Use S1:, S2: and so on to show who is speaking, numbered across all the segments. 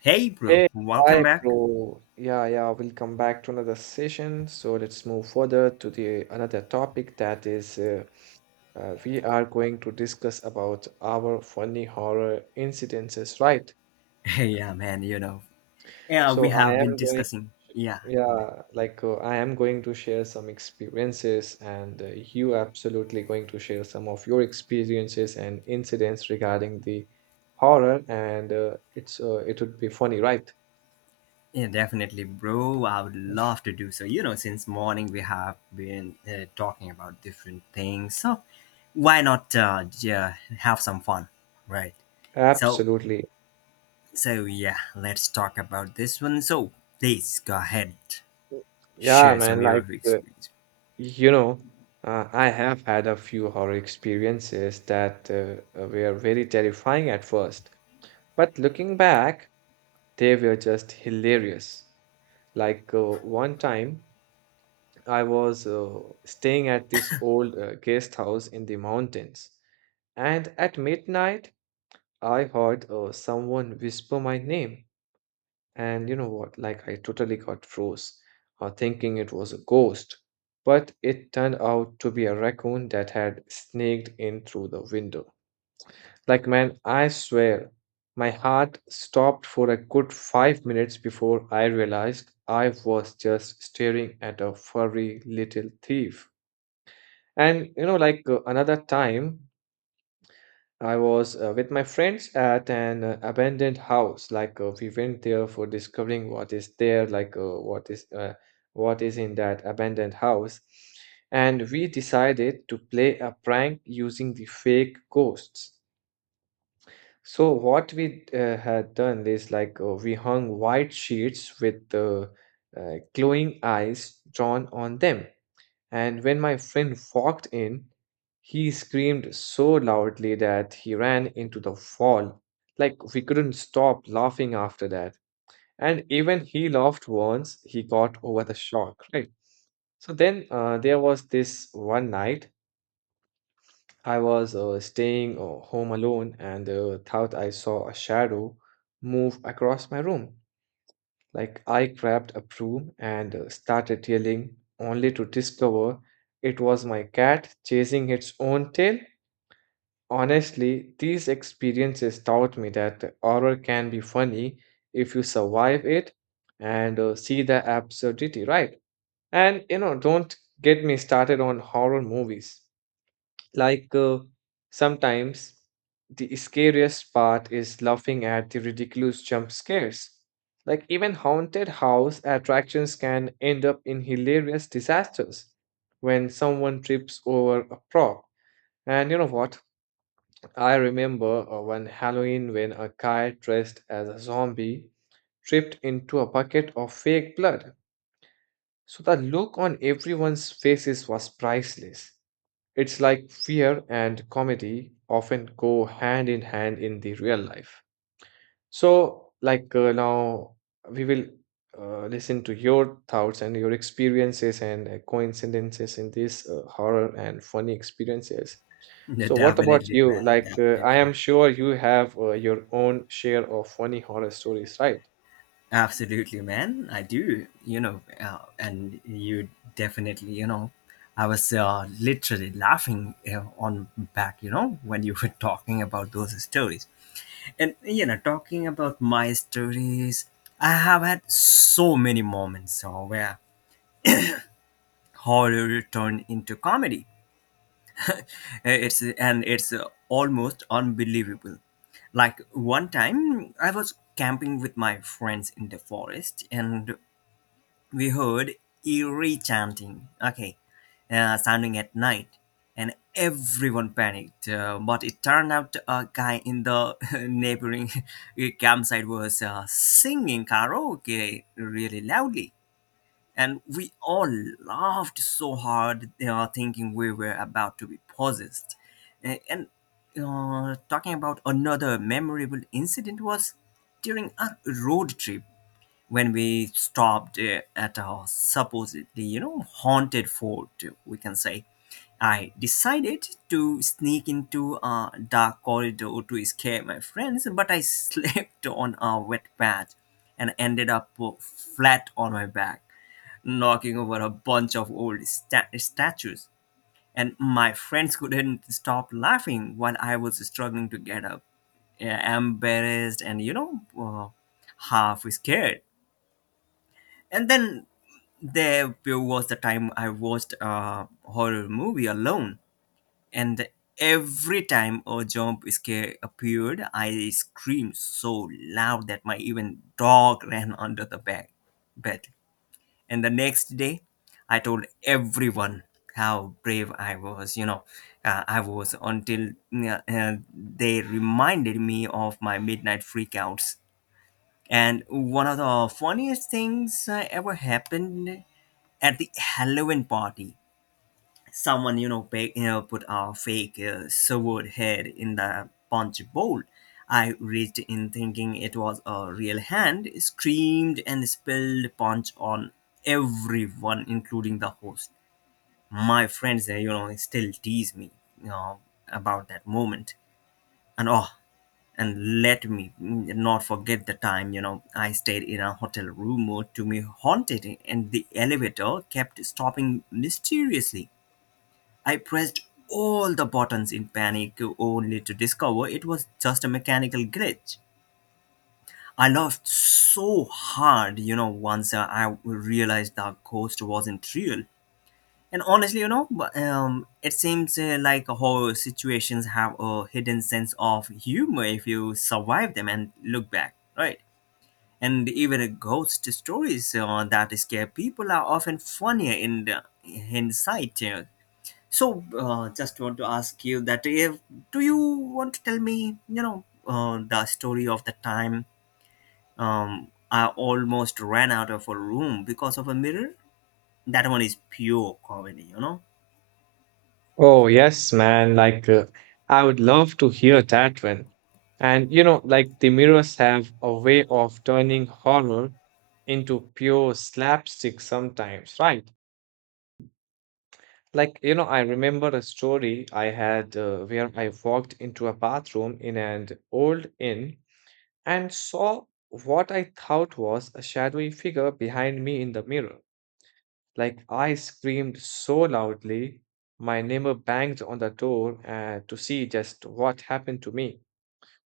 S1: Hey, bro,
S2: Hey,
S1: welcome
S2: hi,
S1: back.
S2: bro. Yeah, yeah, we'll come back to another session. So let's move further to the another topic that is we are going to discuss about our funny horror incidences, right?
S1: Yeah, man, you know, yeah,
S2: So
S1: we have been discussing. Yeah, man.
S2: I am going to share some experiences, and you absolutely going to share some of your experiences and incidents regarding the horror, and it would be funny, right?
S1: Yeah, definitely, bro. I would love to do so. You know, since morning we have been talking about different things. So why not have some fun, right? So,
S2: Absolutely.
S1: so yeah, let's talk about this one. So please go ahead,
S2: Yeah,
S1: share some
S2: man,
S1: of your experience.
S2: you know, I have had a few horror experiences that were very terrifying at first, but looking back, they were just hilarious. Like, one time I was staying at this old guest house in the mountains, and at midnight I heard someone whisper my name. And you know what? Like, I totally got froze, thinking it was a ghost. But it turned out to be a raccoon that had sneaked in through the window. Like, man, I swear, my heart stopped for a good 5 minutes before I realized I was just staring at a furry little thief. And you know, another time, I was with my friends at an abandoned house. We went there for discovering what is there, what is in that abandoned house, and we decided to play a prank using the fake ghosts. So what we had done is we hung white sheets with glowing eyes drawn on them. And when my friend walked in, he screamed so loudly that he ran into the wall. Like, we couldn't stop laughing after that. And even he laughed once, he got over the shock, right? So then there was this one night, I was staying home alone and thought I saw a shadow move across my room. Like I grabbed a broom and started yelling, only to discover it was my cat chasing its own tail. Honestly, these experiences taught me that horror can be funny if you survive it and see the absurdity, right? And you know, don't get me started on horror movies. Like uh, Sometimes the scariest part is laughing at the ridiculous jump scares. Like even haunted house attractions can end up in hilarious disasters when someone trips over a prop. And you know what? I remember one Halloween when a guy dressed as a zombie tripped into a bucket of fake blood. So the look on everyone's faces was priceless. It's like fear and comedy often go hand in hand in the real life. So, now, we will listen to your thoughts and your experiences and coincidences in this horror and funny experiences.
S1: Yeah,
S2: So, what about
S1: definitely,
S2: you?
S1: man.
S2: Like, I
S1: Definitely.
S2: am sure you have your own share of funny horror stories, right?
S1: Absolutely, man. I do, you know, and you definitely, you know, I was literally laughing on back, you know, when you were talking about those stories. And, you know, talking about my stories, I have had so many moments where horror turned into comedy. It's almost unbelievable. Like one time, I was camping with my friends in the forest, and we heard eerie chanting, okay, sounding at night, and everyone panicked. But it turned out a guy in the neighboring campsite was singing karaoke really loudly. And we all laughed so hard, thinking we were about to be possessed. A- And Talking about another memorable incident was during a road trip when we stopped at a supposedly, you know, haunted fort, we can say. I decided to sneak into a dark corridor to scare my friends, but I slipped on a wet patch and ended up flat on my back, knocking over a bunch of old statues, and my friends couldn't stop laughing while I was struggling to get up, uh, embarrassed and, you know, half scared. And then there was the time I watched a horror movie alone, and every time a jump scare appeared, I screamed so loud that my even dog ran under the bed. And the next day, I told everyone how brave I was. You know, I was until they reminded me of my midnight freakouts. And one of the funniest things ever happened at the Halloween party, someone, you know, you know, put a fake severed head in the punch bowl. I reached in thinking it was a real hand, screamed and spilled punch on everyone, including the host. My friends, you know, still tease me, you know, about that moment. And oh, and let me not forget the time, you know, I stayed in a hotel room or to me haunted, and the elevator kept stopping mysteriously. I pressed all the buttons in panic, only to discover it was just a mechanical glitch. I laughed so hard, you know, once I realized the ghost wasn't real. And honestly, you know, it seems like horror situations have a hidden sense of humor if you survive them and look back, right? And even ghost stories that scare people are often funnier in the hindsight. So, just want to ask you that if do you want to tell me, you know, the story of the time I almost ran out of a room because of a mirror? That one is pure comedy, you know.
S2: Oh, yes, man. Like, I would love to hear that one. And, you know, like the mirrors have a way of turning horror into pure slapstick sometimes, right? Like, you know, I remember a story I had where I walked into a bathroom in an old inn and saw what I thought was a shadowy figure behind me in the mirror. Like I screamed so loudly, my neighbor banged on the door to see just what happened to me.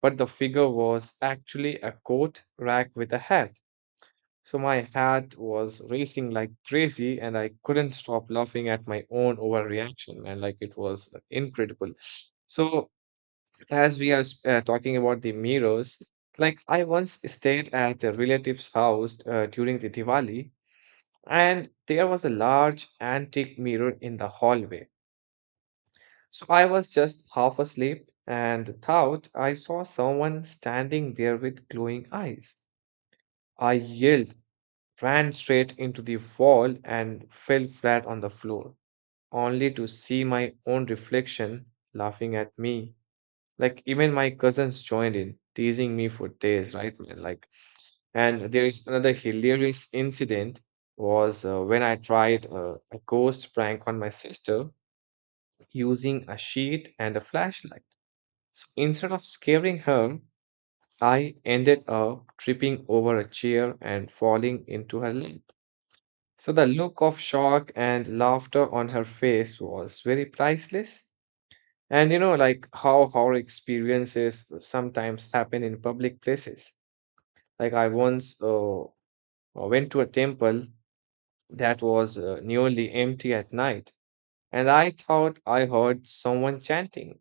S2: But the figure was actually a coat rack with a hat. So my heart was racing like crazy, and I couldn't stop laughing at my own overreaction. And like it was incredible. So, as we are talking about the mirrors, like I once stayed at a relative's house during the Diwali and there was a large antique mirror in the hallway. So I was just half asleep and thought I saw someone standing there with glowing eyes. I yelled, ran straight into the wall, and fell flat on the floor, only to see my own reflection laughing at me. Like even my cousins joined in, teasing me for days, right, man? Like, and there is another hilarious incident was when I tried a ghost prank on my sister using a sheet and a flashlight. So instead of scaring her, I ended up tripping over a chair and falling into her lap. So the look of shock and laughter on her face was very priceless. And you know, like how horror experiences sometimes happen in public places. Like I once went to a temple that was nearly empty at night, and I thought I heard someone chanting.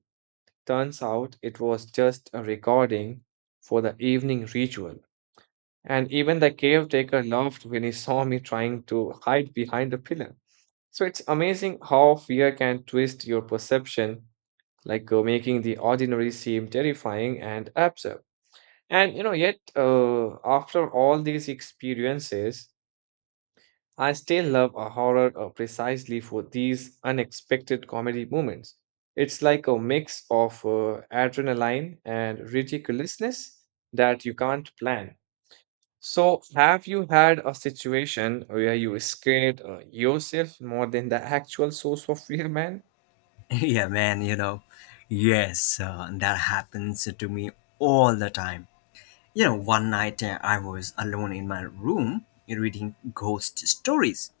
S2: Turns out it was just a recording for the evening ritual. And even the caretaker laughed when he saw me trying to hide behind a pillar. So it's amazing how fear can twist your perception making the ordinary seem terrifying and absurd. And you know, yet after all these experiences, I still love a horror precisely for these unexpected comedy moments. It's like a mix of adrenaline and ridiculousness that you can't plan. So, have you had a situation where you scared yourself more than the actual source of fear, man?
S1: Yeah, man, you know, yes, that happens to me all the time. You know, one night I was alone in my room reading ghost stories,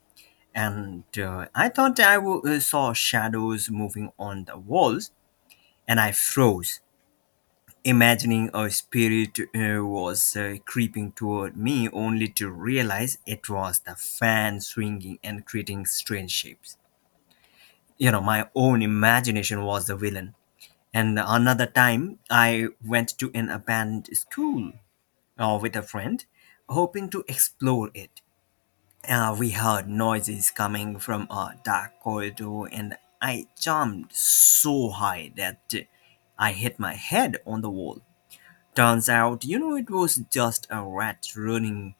S1: and I thought I saw shadows moving on the walls, and I froze, imagining a spirit was creeping toward me, only to realize it was the fan swinging and creating strange shapes. You know, my own imagination was the villain. And another time, I went to an abandoned school with a friend, hoping to explore it. We heard noises coming from a dark corridor, and I jumped so high that I hit my head on the wall. Turns out, you know, it was just a rat running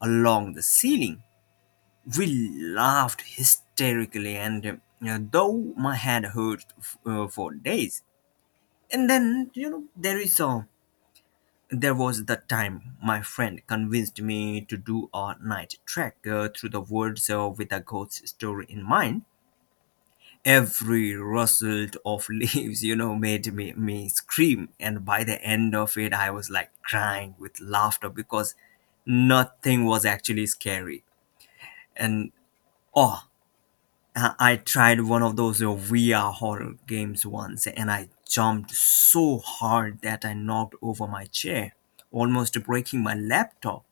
S1: along the ceiling. We laughed hysterically, and though my head hurt for days. And then, you know, there is a there was the time my friend convinced me to do a night trek through the woods with a ghost story in mind. Every rustle of leaves, you know, made me scream. And by the end of it, I was like crying with laughter because nothing was actually scary. And oh, I tried one of those VR horror games once, and I jumped so hard that I knocked over my chair, almost breaking my laptop.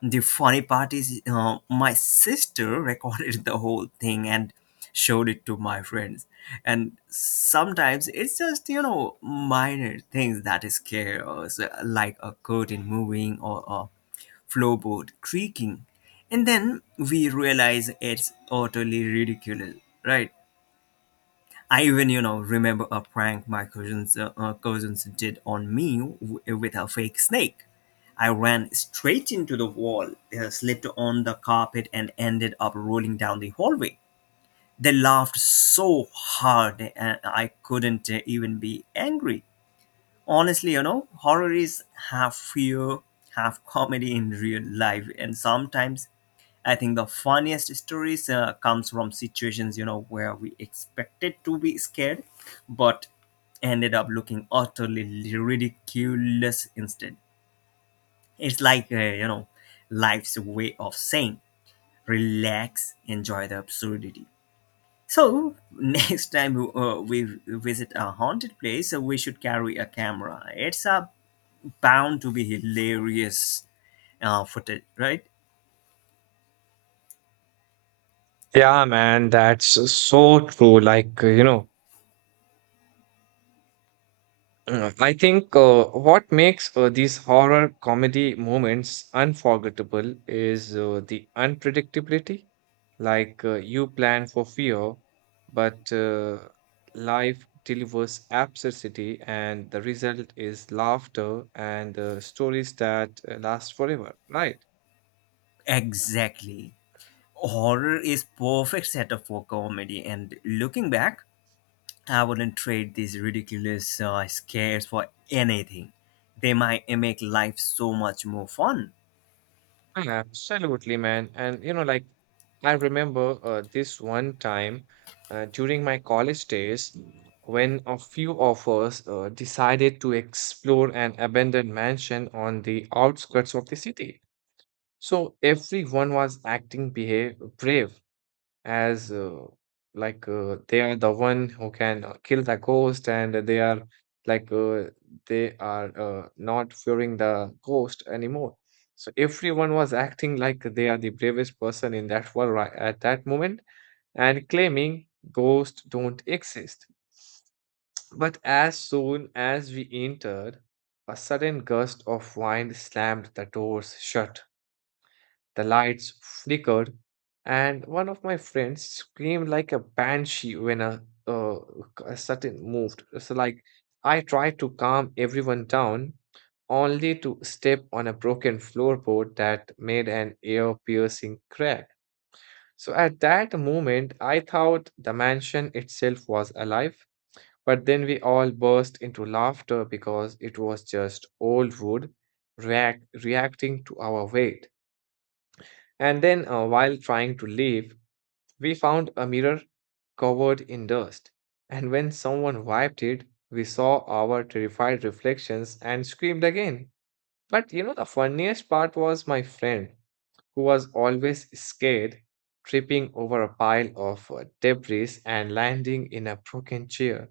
S1: The funny part is, my sister recorded the whole thing and showed it to my friends. And sometimes it's just, you know, minor things that scare us, like a curtain moving or a floorboard creaking. And then we realize it's utterly ridiculous, right? I even, you know, remember a prank my cousins did on me with a fake snake. I ran straight into the wall, slipped on the carpet, and ended up rolling down the hallway. They laughed so hard, and I couldn't even be angry. Honestly, you know, horror is half fear, half comedy in real life. And sometimes I think the funniest stories comes from situations, you know, where we expected to be scared but ended up looking utterly ridiculous instead. It's like, you know, life's way of saying relax, enjoy the absurdity. So next time we visit a haunted place, we should carry a camera. It's a bound to be hilarious footage, right?
S2: Yeah, man, that's so true. Like, I think what makes these horror comedy moments unforgettable is the unpredictability. You plan for fear, but life delivers absurdity, and the result is laughter and stories that last forever, right?
S1: Exactly. Horror is perfect setup for comedy, and looking back, I wouldn't trade these ridiculous scares for anything. They might make life so much more fun.
S2: Absolutely, man. And you know, like I remember this one time during my college days when a few of us decided to explore an abandoned mansion on the outskirts of the city. So everyone was acting behave brave as they are the one who can kill the ghost and they are like uh, they are not fearing the ghost anymore so everyone was acting like they are the bravest person in that world right at that moment and claiming ghosts don't exist but as soon as we entered a sudden gust of wind slammed the doors shut the lights flickered, and one of my friends screamed like a banshee when a certain moved. So, like, I tried to calm everyone down only to step on a broken floorboard that made an ear piercing crack. So, at that moment, I thought the mansion itself was alive, but then we all burst into laughter because it was just old wood reacting to our weight. And then, while trying to leave, we found a mirror covered in dust. And when someone wiped it, we saw our terrified reflections and screamed again. But you know, the funniest part was my friend, who was always scared, tripping over a pile of debris and landing in a broken chair.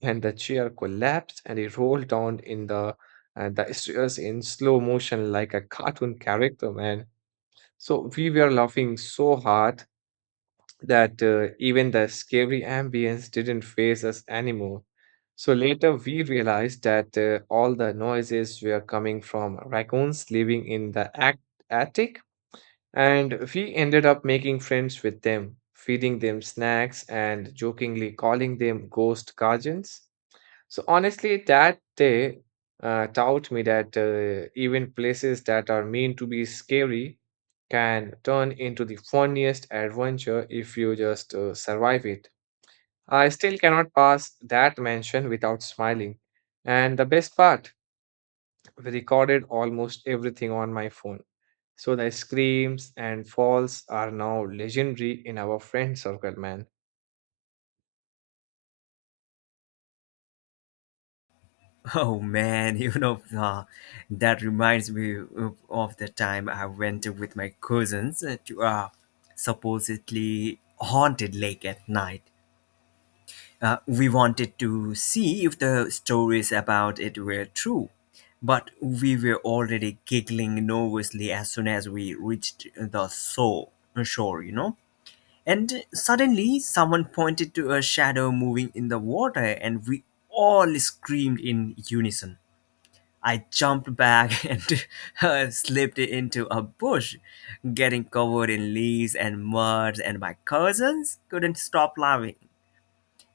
S2: And the chair collapsed and he rolled down in the stairs in slow motion like a cartoon character, man. So we were laughing so hard that even the scary ambience didn't phase us anymore. So later we realized that all the noises were coming from raccoons living in the attic, and we ended up making friends with them, feeding them snacks and jokingly calling them ghost guardians. So honestly, that day taught me that even places that are meant to be scary can turn into the funniest adventure if you just survive it. I still cannot pass that mansion without smiling. And the best part, recorded almost everything on my phone. So the screams and falls are now legendary in our friend circle, man.
S1: Oh man, you know, that reminds me of the time I went with my cousins to a supposedly haunted lake at night. We wanted to see if the stories about it were true, but we were already giggling nervously as soon as we reached the shore, you know. And suddenly, someone pointed to a shadow moving in the water, and we all screamed in unison. I jumped back and slipped into a bush, getting covered in leaves and mud, and my cousins couldn't stop laughing.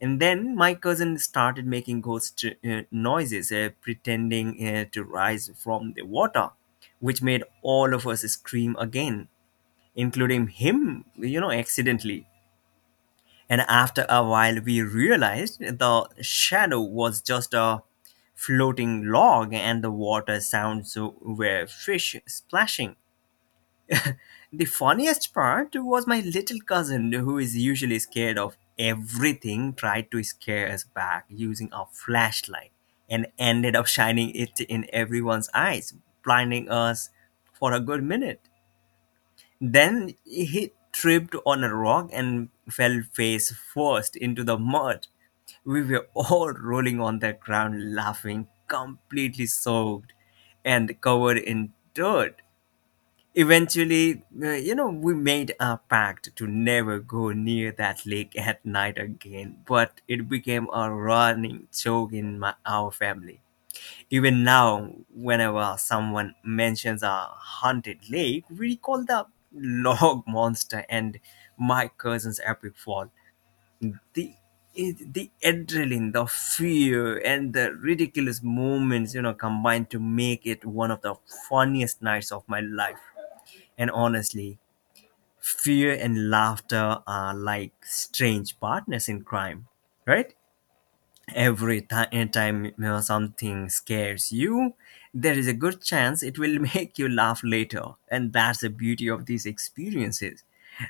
S1: And then my cousin started making ghost noises, pretending to rise from the water, which made all of us scream again, including him, you know, accidentally. And after a while, we realized the shadow was just a floating log and the water sounds were fish splashing. The funniest part was my little cousin, who is usually scared of everything, tried to scare us back using a flashlight and ended up shining it in everyone's eyes, blinding us for a good minute. Then he tripped on a rock and fell face first into the mud. We were all rolling on the ground, laughing, completely soaked and covered in dirt. Eventually, you know, we made a pact to never go near that lake at night again, but it became a running joke in our family. Even now, whenever someone mentions a haunted lake, we call the log monster and my cousin's epic fall. The the adrenaline, the fear, and the ridiculous moments, you know, combined to make it one of the funniest nights of my life. And honestly, fear and laughter are like strange partners in crime, right? Every time, you know, something scares you, there is a good chance it will make you laugh later. And that's the beauty of these experiences.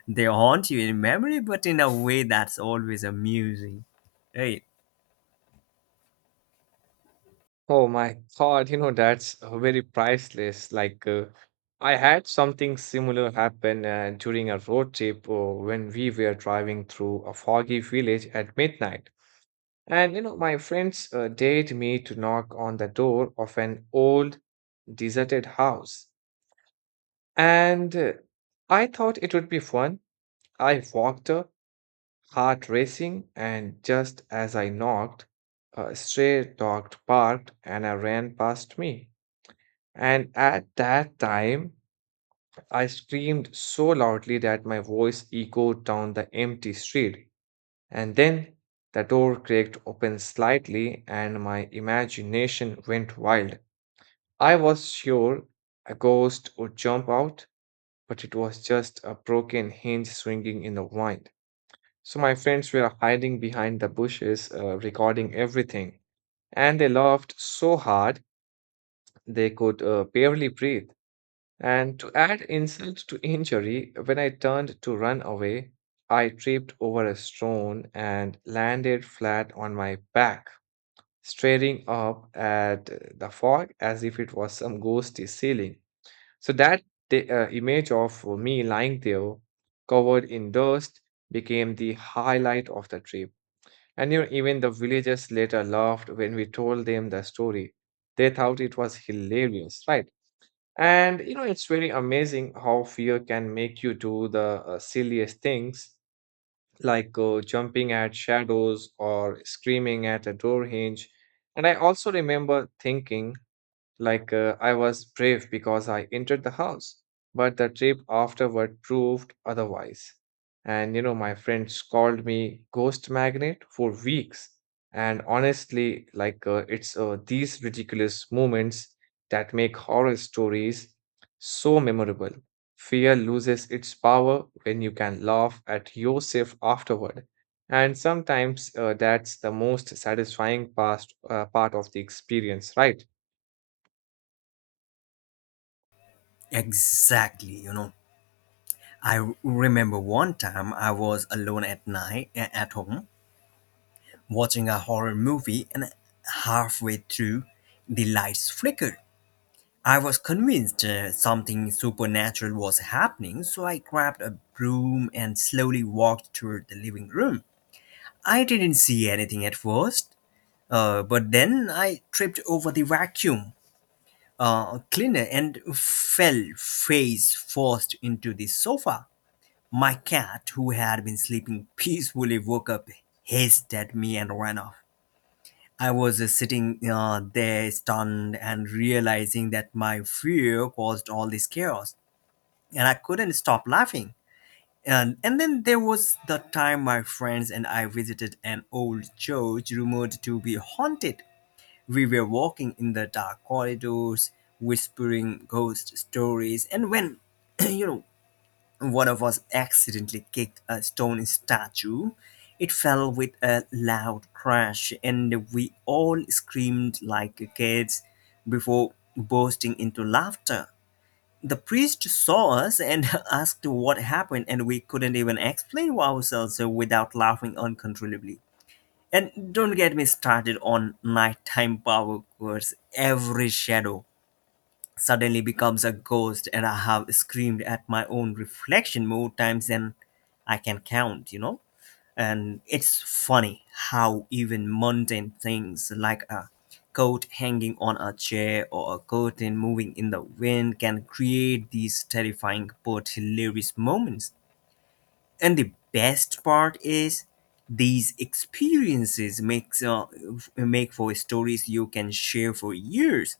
S1: They haunt you in memory, but in a way that's always amusing. Right.
S2: Oh my God, you know, that's very priceless. Like, I had something similar happen during a road trip when we were driving through a foggy village at midnight. And you know, my friends dared me to knock on the door of an old deserted house. And I thought it would be fun. I walked up, heart racing, and just as I knocked, a stray dog barked and I ran past me. And at that time, I screamed so loudly that my voice echoed down the empty street. And then the door cracked open slightly, and my imagination went wild. I was sure a ghost would jump out, but it was just a broken hinge swinging in the wind. So my friends were hiding behind the bushes, recording everything, and they laughed so hard they could barely breathe. And to add insult to injury, when I turned to run away, I tripped over a stone and landed flat on my back. Staring up at the fog as if it was some ghostly ceiling. So that the image of me lying there, covered in dust, became the highlight of the trip. And you know, even the villagers later laughed when we told them the story. They thought it was hilarious, right? And you know, it's very amazing how fear can make you do the silliest things like jumping at shadows or screaming at a door hinge. And I also remember thinking, I was brave because I entered the house, but the trip afterward proved otherwise. And you know, my friends called me ghost magnet for weeks. And honestly, it's these ridiculous moments that make horror stories so memorable. Fear loses its power when you can laugh at yourself afterward. And sometimes that's the most satisfying part of the experience, right?
S1: Exactly. You know, I remember one time I was alone at night at home, watching a horror movie, and halfway through the lights flickered. I was convinced something supernatural was happening, so I grabbed a broom and slowly walked toward the living room. I didn't see anything at first, but then I tripped over the vacuum cleaner and fell face first into the sofa. My cat, who had been sleeping peacefully, woke up, hissed at me, and ran off. I was sitting there stunned and realizing that my fear caused all this chaos, and I couldn't stop laughing. And then there was the time my friends and I visited an old church rumored to be haunted. We were walking in the dark corridors, whispering ghost stories, and when, you know, one of us accidentally kicked a stone statue. It fell with a loud crash, and we all screamed like kids before bursting into laughter. The priest saw us and asked what happened, and we couldn't even explain ourselves without laughing uncontrollably. And don't get me started on nighttime power chords. Every shadow suddenly becomes a ghost, and I have screamed at my own reflection more times than I can count, you know? And it's funny how even mundane things like a coat hanging on a chair or a curtain moving in the wind can create these terrifying but hilarious moments. And the best part is these experiences make for stories you can share for years.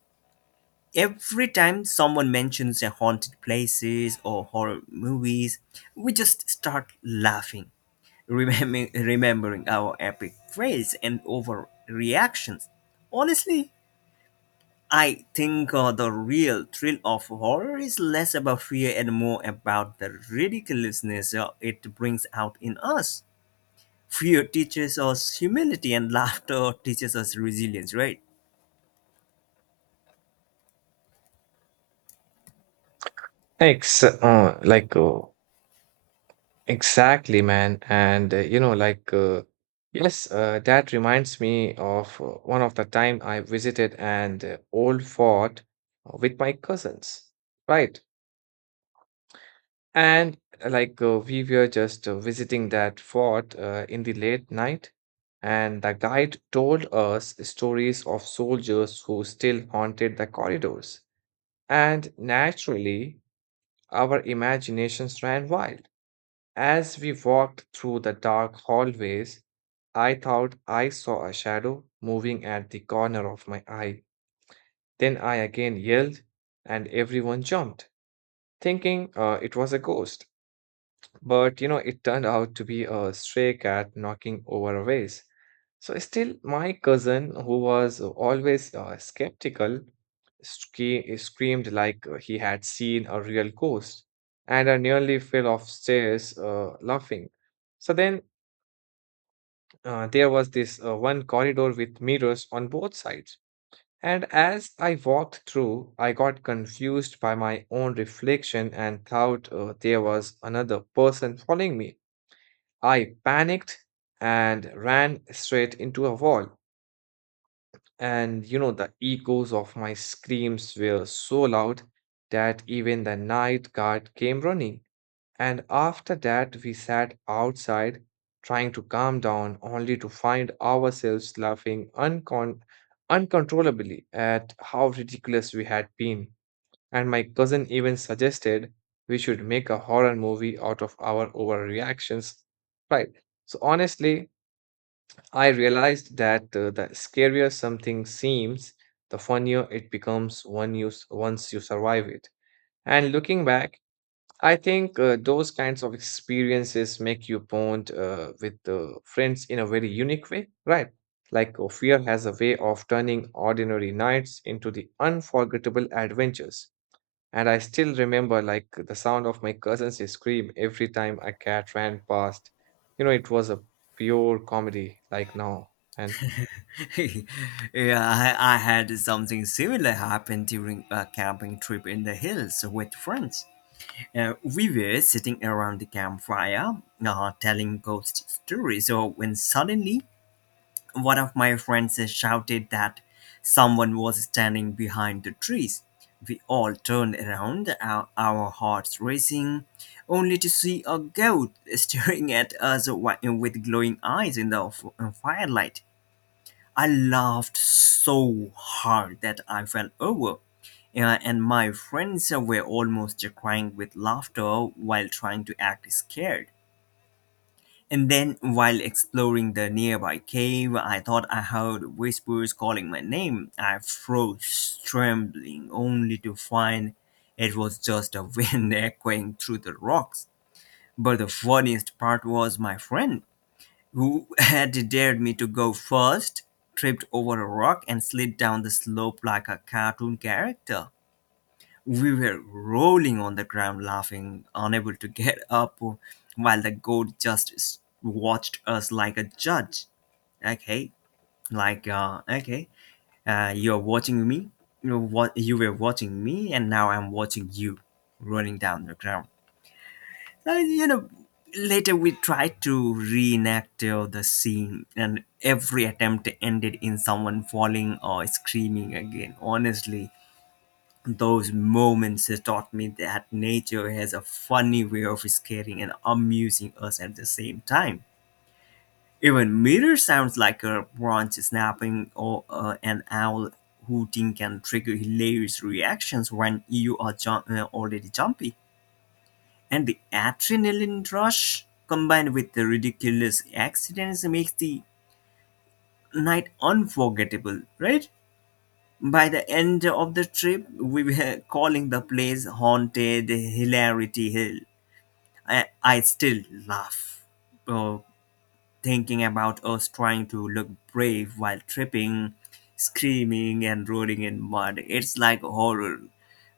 S1: Every time someone mentions a haunted places or horror movies, we just start laughing, remembering our epic fails and overreactions. Honestly, I think the real thrill of horror is less about fear and more about the ridiculousness it brings out in us. Fear teaches us humility, and laughter teaches us resilience, right?
S2: Ex like Exactly, man. And you know, yes, that reminds me of one of the time I visited an old fort with my cousins, right? And we were just visiting that fort in the late night, and the guide told us stories of soldiers who still haunted the corridors. And naturally, our imaginations ran wild as we walked through the dark hallways. I thought I saw a shadow moving at the corner of my eye. Then I again yelled, and everyone jumped, thinking it was a ghost. But you know, it turned out to be a stray cat knocking over a vase. So, still, my cousin, who was always skeptical, screamed like he had seen a real ghost, and I nearly fell off stairs laughing. So then there was this one corridor with mirrors on both sides. And as I walked through, I got confused by my own reflection and thought there was another person following me. I panicked and ran straight into a wall. And you know, the echoes of my screams were so loud that even the night guard came running. And after that, we sat outside trying to calm down, only to find ourselves laughing uncontrollably at how ridiculous we had been. And my cousin even suggested we should make a horror movie out of our overreactions. Right. So, honestly, I realized that the scarier something seems, the funnier it becomes once you survive it. And looking back, I think those kinds of experiences make you bond with friends in a very unique way, right? Like fear has a way of turning ordinary nights into the unforgettable adventures. And I still remember like the sound of my cousins' scream every time a cat ran past. You know, it was a pure comedy, like now. And
S1: Yeah, I had something similar happen during a camping trip in the hills with friends. We were sitting around the campfire, telling ghost stories, so when suddenly one of my friends shouted that someone was standing behind the trees. We all turned around, our hearts racing, only to see a goat staring at us with glowing eyes in the firelight. I laughed so hard that I fell over, and my friends were almost crying with laughter while trying to act scared. And then, while exploring the nearby cave, I thought I heard whispers calling my name. I froze, trembling, only to find it was just a wind echoing through the rocks. But the funniest part was my friend who had dared me to go first, tripped over a rock and slid down the slope like a cartoon character. We were rolling on the ground laughing, unable to get up, while the goat just watched us like a judge. Okay, like, okay, you're watching me, you know what you were watching me, and now I'm watching you rolling down the ground. You know, later we tried to reenact the scene, and every attempt ended in someone falling or screaming again. Honestly, those moments has taught me that nature has a funny way of scaring and amusing us at the same time. Even mirror sounds like a branch snapping or an owl hooting can trigger hilarious reactions when you are already jumpy. And the adrenaline rush combined with the ridiculous accidents makes the night unforgettable, right? By the end of the trip, we were calling the place Haunted Hilarity Hill. I still laugh uh, thinking about us trying to look brave while tripping, screaming, and rolling in mud. It's like horror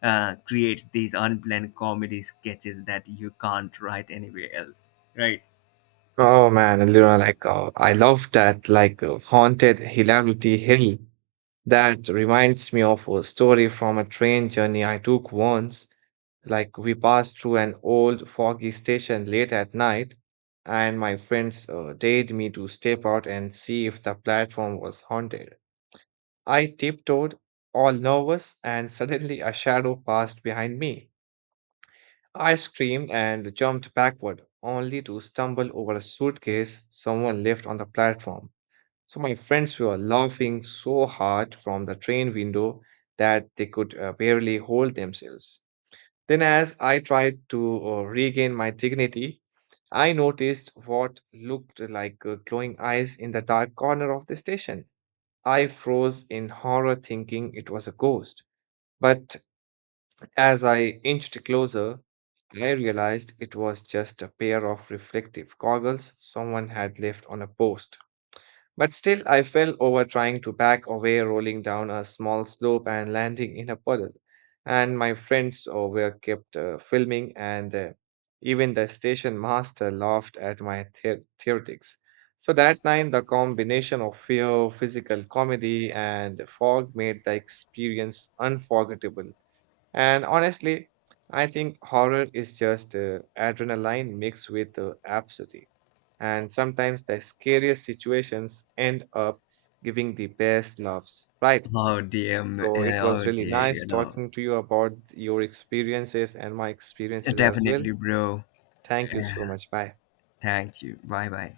S1: creates these unplanned comedy sketches that you can't write anywhere else.
S2: oh man, and, you know, I love that haunted hilarity hill. That reminds me of a story from a train journey I took once. Like, we passed through an old foggy station late at night, and my friends dared me to step out and see if the platform was haunted. I tiptoed, all nervous, and suddenly a shadow passed behind me. I screamed and jumped backward, only to stumble over a suitcase someone left on the platform. So my friends were laughing so hard from the train window that they could barely hold themselves. Then, as I tried to regain my dignity, I noticed what looked like glowing eyes in the dark corner of the station. I froze in horror, thinking it was a ghost. But as I inched closer, I realized it was just a pair of reflective goggles someone had left on a post. But still, I fell over trying to back away, rolling down a small slope and landing in a puddle. And my friends were kept filming, and even the station master laughed at my theoretics. So that night, the combination of fear, physical comedy, and fog made the experience unforgettable. And honestly, I think horror is just adrenaline mixed with absurdity. And sometimes the scariest situations end up giving the best laughs, right?
S1: Oh dear,
S2: So it was
S1: oh
S2: really
S1: dear,
S2: nice
S1: you know.
S2: talking to you about your experiences and my experiences as well.
S1: Definitely, bro.
S2: Thank you so much. Bye.
S1: Thank you. Bye bye.